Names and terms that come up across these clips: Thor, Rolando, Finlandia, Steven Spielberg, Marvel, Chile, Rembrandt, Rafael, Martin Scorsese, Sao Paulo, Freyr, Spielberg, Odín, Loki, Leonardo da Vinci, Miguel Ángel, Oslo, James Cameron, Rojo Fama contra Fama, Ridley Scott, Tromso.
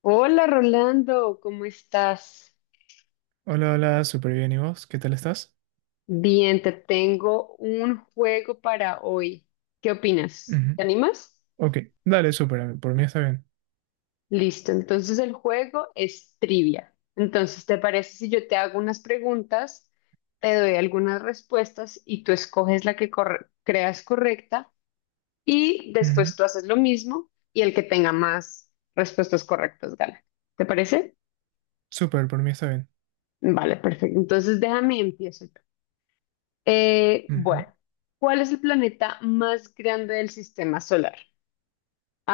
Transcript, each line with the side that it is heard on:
left: Hola Rolando, ¿cómo estás?
right: Hola, hola, súper bien. ¿Y vos? ¿Qué tal estás?
left: Bien, te tengo un juego para hoy. ¿Qué opinas?
right: Ujú.
left: ¿Te animas?
right: Ok, dale, súper. Por mí está bien.
left: Listo, entonces el juego es trivia. Entonces, ¿te parece si yo te hago unas preguntas, te doy algunas respuestas y tú escoges la que creas correcta y
right: Ujú.
left: después tú haces lo mismo y el que tenga más respuestas correctas gana? ¿Te parece?
right: Súper, por mí está bien.
left: Vale, perfecto. Entonces déjame empiezo.
right: Ujú.
left: Bueno, ¿cuál es el planeta más grande del sistema solar?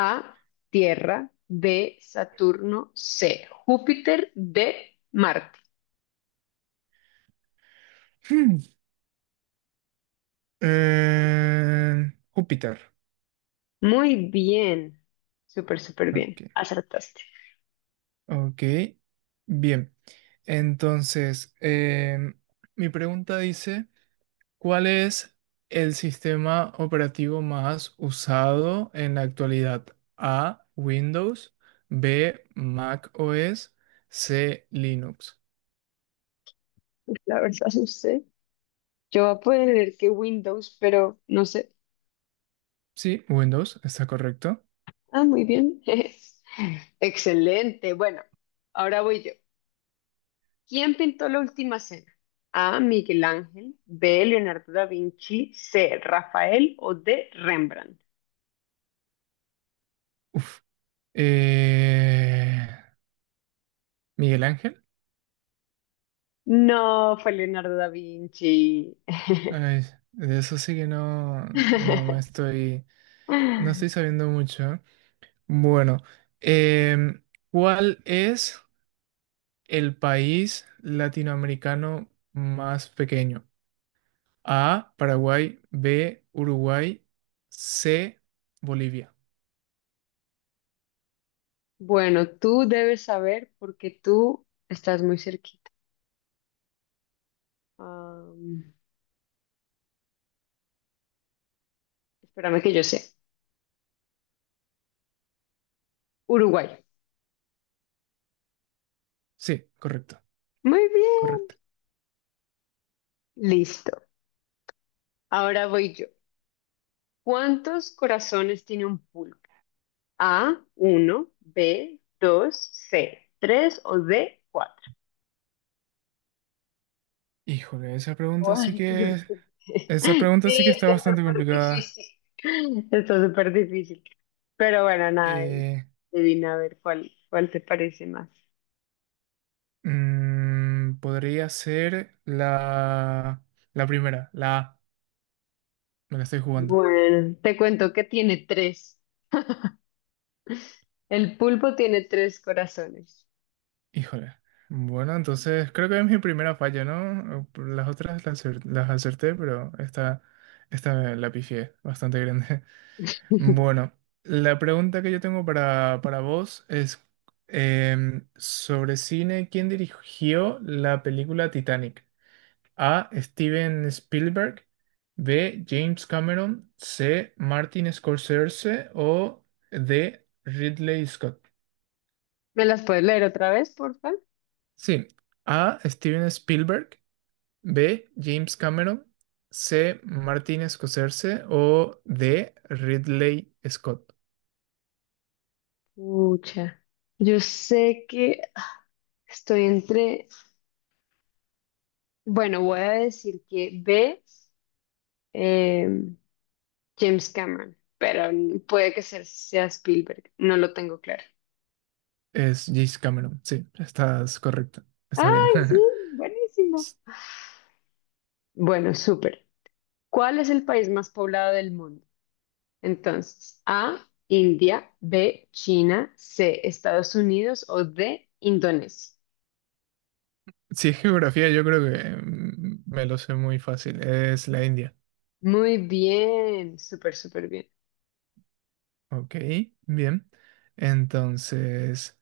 left: A, Tierra, B, Saturno, C, Júpiter, D, Marte.
right: Hmm. Júpiter.
left: Muy bien, súper, súper
right: Ok,
left: bien, acertaste.
right: ok. Bien. Entonces, mi pregunta dice, ¿cuál es el sistema operativo más usado en la actualidad? A, Windows, B, Mac OS, C, Linux.
left: La verdad, no sé. Yo voy a poner que Windows, pero no sé.
right: Sí, Windows, está correcto.
left: Ah, muy bien. Excelente. Bueno, ahora voy yo. ¿Quién pintó la última cena? A. Miguel Ángel, B. Leonardo da Vinci, C. Rafael o D. Rembrandt.
right: Uf. Eh, Miguel Ángel.
left: No, fue Leonardo da Vinci.
right: Ay, de eso sí que no, no estoy sabiendo mucho. Bueno, em, ¿cuál es el país latinoamericano más pequeño? A, Paraguay, B, Uruguay, C, Bolivia.
left: Bueno, tú debes saber porque tú estás muy cerquita. Am, espérame que yo sé. Uruguay.
right: Sí, correcto,
left: Muy bien.
right: correcto.
left: Listo. Ahora voy yo. ¿Cuántos corazones tiene un pulpo? A, uno, B, 2, C, 3 o D, cuatro.
right: Híjole, esa pregunta
left: o
right: sí
left: antes
right: que es.
left: que te-
right: Esa pregunta sí
left: Sí,
right: que está
left: está
right: bastante
left: súper
right: complicada.
left: difícil. Está súper difícil. Pero bueno, nada,
right: Eh,
left: adivina a ver cuál te parece más.
right: podría ser la primera, la A. Me la estoy jugando.
left: Bueno, te cuento que tiene tres. El pulpo tiene tres corazones.
right: Híjole. Bueno, entonces creo que es mi primera falla, ¿no? Por las otras las acerté, pero esta la pifié bastante grande. Bueno, la pregunta que yo tengo para vos es sobre cine, ¿quién dirigió la película Titanic? A. Steven Spielberg. B. James Cameron. C. Martin Scorsese. O D. Ridley Scott.
left: ¿Me las puedes leer otra vez, por favor?
right: Sí. A. Steven Spielberg. B. James Cameron. C. Martin Scorsese. O D. Ridley Scott.
left: Pucha. Yo sé que estoy entre. Bueno, voy a decir que B, eh, James Cameron, pero puede que sea Spielberg, no lo tengo claro.
right: Es James Cameron. Sí, estás correcta. Está bien.
left: ¡Ay, sí! Buenísimo. Bueno, súper. ¿Cuál es el país más poblado del mundo? Entonces, A, India, B, China, C, Estados Unidos o D, Indonesia.
right: Si es geografía, yo creo que me lo sé muy fácil. Es la India.
left: Muy bien, súper, súper bien.
right: Ok, bien. Entonces,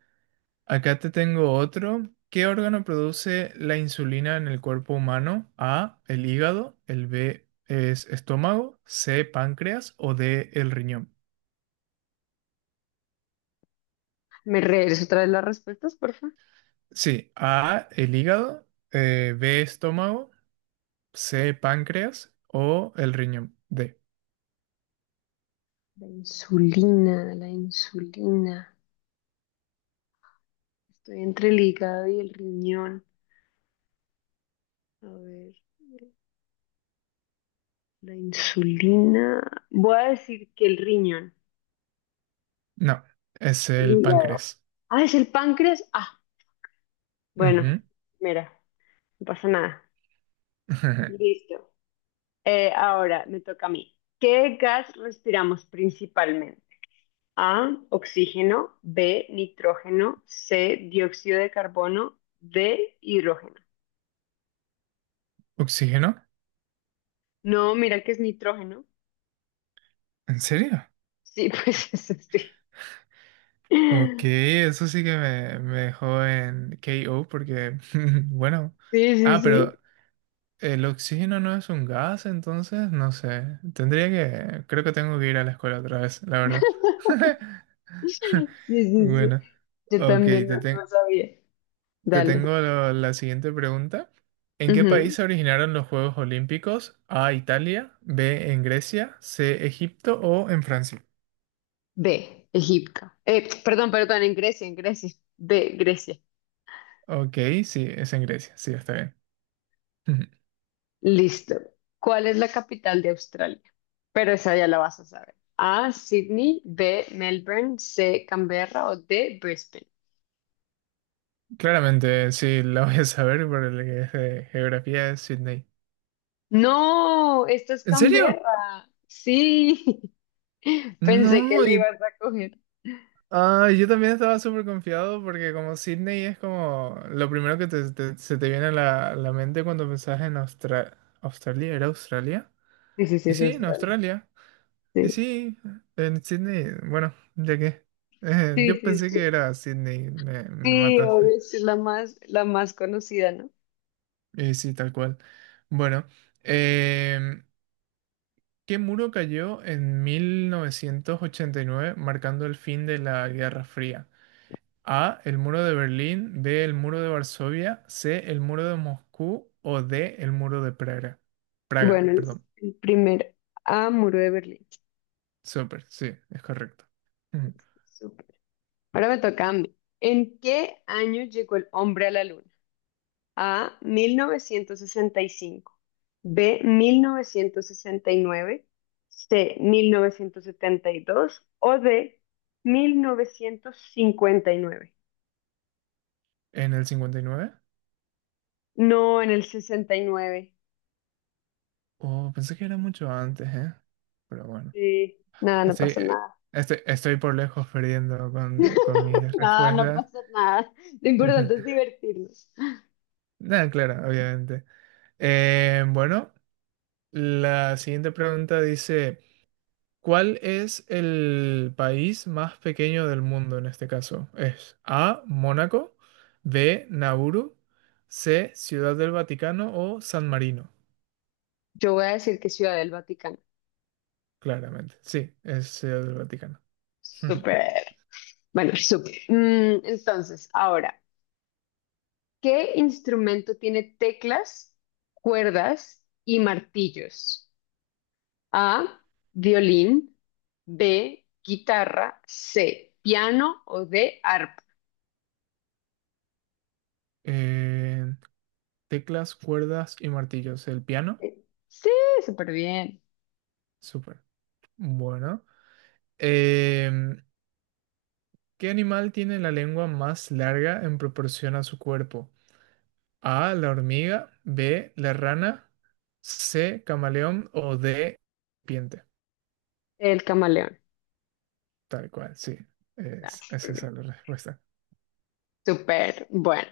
right: acá te tengo otro. ¿Qué órgano produce la insulina en el cuerpo humano? A, el hígado, el B es estómago, C, páncreas o D, el riñón.
left: ¿Me regreso otra vez las respuestas, por favor?
right: Sí, A, el hígado, B, estómago, C, páncreas o el riñón. D.
left: La insulina, la insulina. Estoy entre el hígado y el riñón. A ver. La insulina. Voy a decir que el riñón,
right: No, es
left: el
right: el
left: hígado.
right: páncreas.
left: Ah, es el páncreas. Ah, bueno,
right: Ujú.
left: mira, no pasa nada. Listo. Ahora me toca a mí. ¿Qué gas respiramos principalmente? A, oxígeno, B, nitrógeno, C, dióxido de carbono, D, hidrógeno.
right: ¿Oxígeno?
left: No, mira que es nitrógeno.
right: ¿En serio?
left: Sí, pues eso sí.
right: Ok, eso sí que me dejó en KO porque, bueno,
left: Sí, sí,
right: ah,
left: sí.
right: pero el oxígeno no es un gas, entonces, no sé, creo que tengo que ir a la escuela otra vez, la verdad.
left: Sí, sí, sí.
right: Bueno,
left: Yo
right: ok,
left: también no, no sabía.
right: te
left: Dale.
right: tengo la siguiente pregunta. ¿En qué país
left: Ujú.
right: se originaron los Juegos Olímpicos? A, Italia, B, en Grecia, C, Egipto o en Francia.
left: B, Egipto. Perdón, perdón, en Grecia, en Grecia. B, Grecia.
right: Ok, sí, es en Grecia, sí, está bien.
left: Listo. ¿Cuál es la capital de Australia? Pero esa ya la vas a saber. A, Sydney, B, Melbourne, C, Canberra o D, Brisbane.
right: Claramente, sí, la voy a saber por el que es de geografía de Sydney.
left: No, esta es
right: ¿En serio?
left: Canberra. Sí, pensé que
right: No,
left: le
right: y-
left: ibas a coger.
right: ah, yo también estaba súper confiado porque como Sydney es como lo primero que se te viene a la mente cuando pensás en Australia, ¿era Australia?
left: Sí, sí, sí,
right: Y
left: es
right: sí, en
left: Australia.
right: Australia. Y
left: Sí,
right: sí, en Sydney, bueno, ya que
left: sí,
right: yo
left: sí,
right: pensé que
left: sí,
right: era Sydney, me
left: Sí,
right: mataste.
left: obvio, sí, es la más conocida, ¿no?
right: Y sí, tal cual. Bueno. em, ¿Qué muro cayó en 1989, marcando el fin de la Guerra Fría? A. El muro de Berlín. B. El muro de Varsovia. C. El muro de Moscú. O D. El muro de Praga. Praga,
left: Bueno, el
right: perdón.
left: el primero. A, Muro de Berlín.
right: Súper, sí, es correcto. Mm.
left: Ahora me toca a mí. ¿En qué año llegó el hombre a la luna? A, 1965, B, 1969, C, 1972 O D, 1959.
right: ¿En el 59?
left: No, en el 69.
right: Oh, pensé que era mucho antes, ¿eh? Pero bueno.
left: Sí, nada, no
right: Estoy,
left: pasa nada.
right: estoy por lejos perdiendo con mis
left: No, no
right: respuestas.
left: pasa nada. Lo importante es divertirnos.
right: Nada, claro, obviamente. Bueno. La siguiente pregunta dice, ¿cuál es el país más pequeño del mundo en este caso? ¿Es A, Mónaco, B, Nauru, C, Ciudad del Vaticano o San Marino?
left: Yo voy a decir que Ciudad del Vaticano.
right: Claramente, sí, es Ciudad del Vaticano.
left: Súper. Bueno, súper. Entonces, ahora. ¿Qué instrumento tiene teclas, cuerdas y martillos? A, violín, B, guitarra, C, piano o D, arpa.
right: Eh, teclas, cuerdas y martillos. ¿El piano?
left: Eh, Sí, súper bien.
right: Súper. Bueno. Em, ¿Qué animal tiene la lengua más larga en proporción a su cuerpo? A, la hormiga, B, la rana, C, camaleón o D, serpiente.
left: El camaleón.
right: Tal cual, sí.
left: Ah,
right: Es
left: súper
right: esa
left: bien.
right: la respuesta.
left: Súper. Bueno,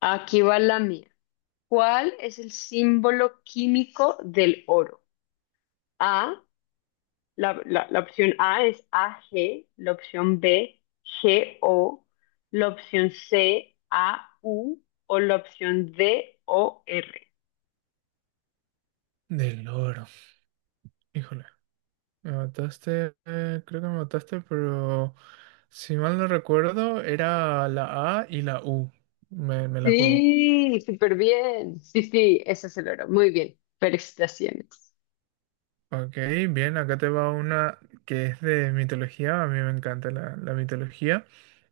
left: aquí va la mía. ¿Cuál es el símbolo químico del oro? A, la opción A es AG, la opción B, GO, la opción C, AU o la opción D, OR.
right: Del loro. Híjole, me mataste, creo que me mataste, pero si mal no recuerdo, era la A y la U. Me la juego.
left: Sí, súper bien. Sí, sí, ese es el oro. Muy bien. Felicitaciones.
right: Ok, bien, acá te va una que es de mitología. A mí me encanta la mitología.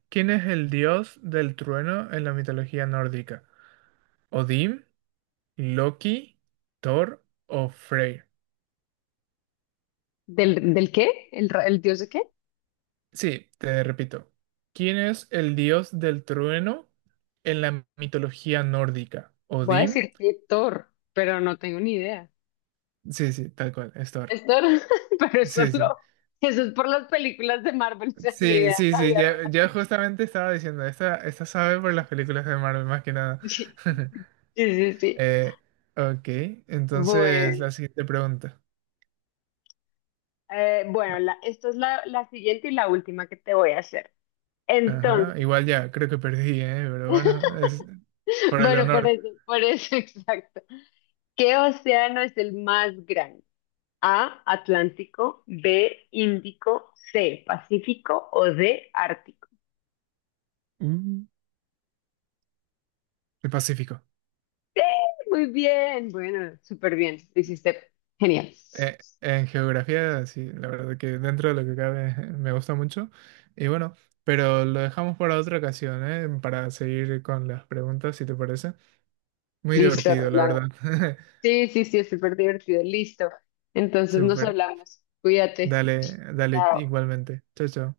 right: ¿Quién es el dios del trueno en la mitología nórdica? ¿Odín? Loki, Thor o Freyr.
left: ¿Del qué? ¿El dios de qué?
right: Sí, te repito. ¿Quién es el dios del trueno en la mitología nórdica?
left: Voy a
right: ¿Odín?
left: decir que Thor, pero no tengo ni idea.
right: Sí, sí, tal cual, es Thor.
left: Es Thor, pero eso
right: Sí, sí.
left: lo-. Eso es por las películas de Marvel, o sea, ni
right: Sí,
left: idea,
right: sí,
left: no
right: sí,
left: había.
right: ya, ya justamente estaba diciendo, esta sabe por las películas de Marvel, más que nada.
left: Sí, sí. Sí.
right: Eh, ok, entonces
left: Bueno.
right: la siguiente pregunta.
left: Bueno, esto es la siguiente y la última que te voy a hacer. Entonces,
right: Ajá, igual ya, creo que perdí, ¿eh? Pero bueno, es por el
left: bueno,
right: honor.
left: por eso, exacto. ¿Qué océano es el más grande? A, Atlántico, B, Índico, C, Pacífico o D, Ártico.
right: Mm. El Pacífico.
left: Muy bien, bueno, súper bien. Lo hiciste genial.
right: En geografía, sí, la verdad que dentro de lo que cabe me gusta mucho. Y bueno, pero lo dejamos para otra ocasión, ¿eh? Para seguir con las preguntas, si te parece. Muy
left: Listo,
right: divertido, la verdad.
left: Rolando. Sí, sí, sí, es súper divertido. Listo. Entonces nos
right: Súper.
left: hablamos. Cuídate.
right: Dale, dale
left: Chao.
right: igualmente. Chao, chao.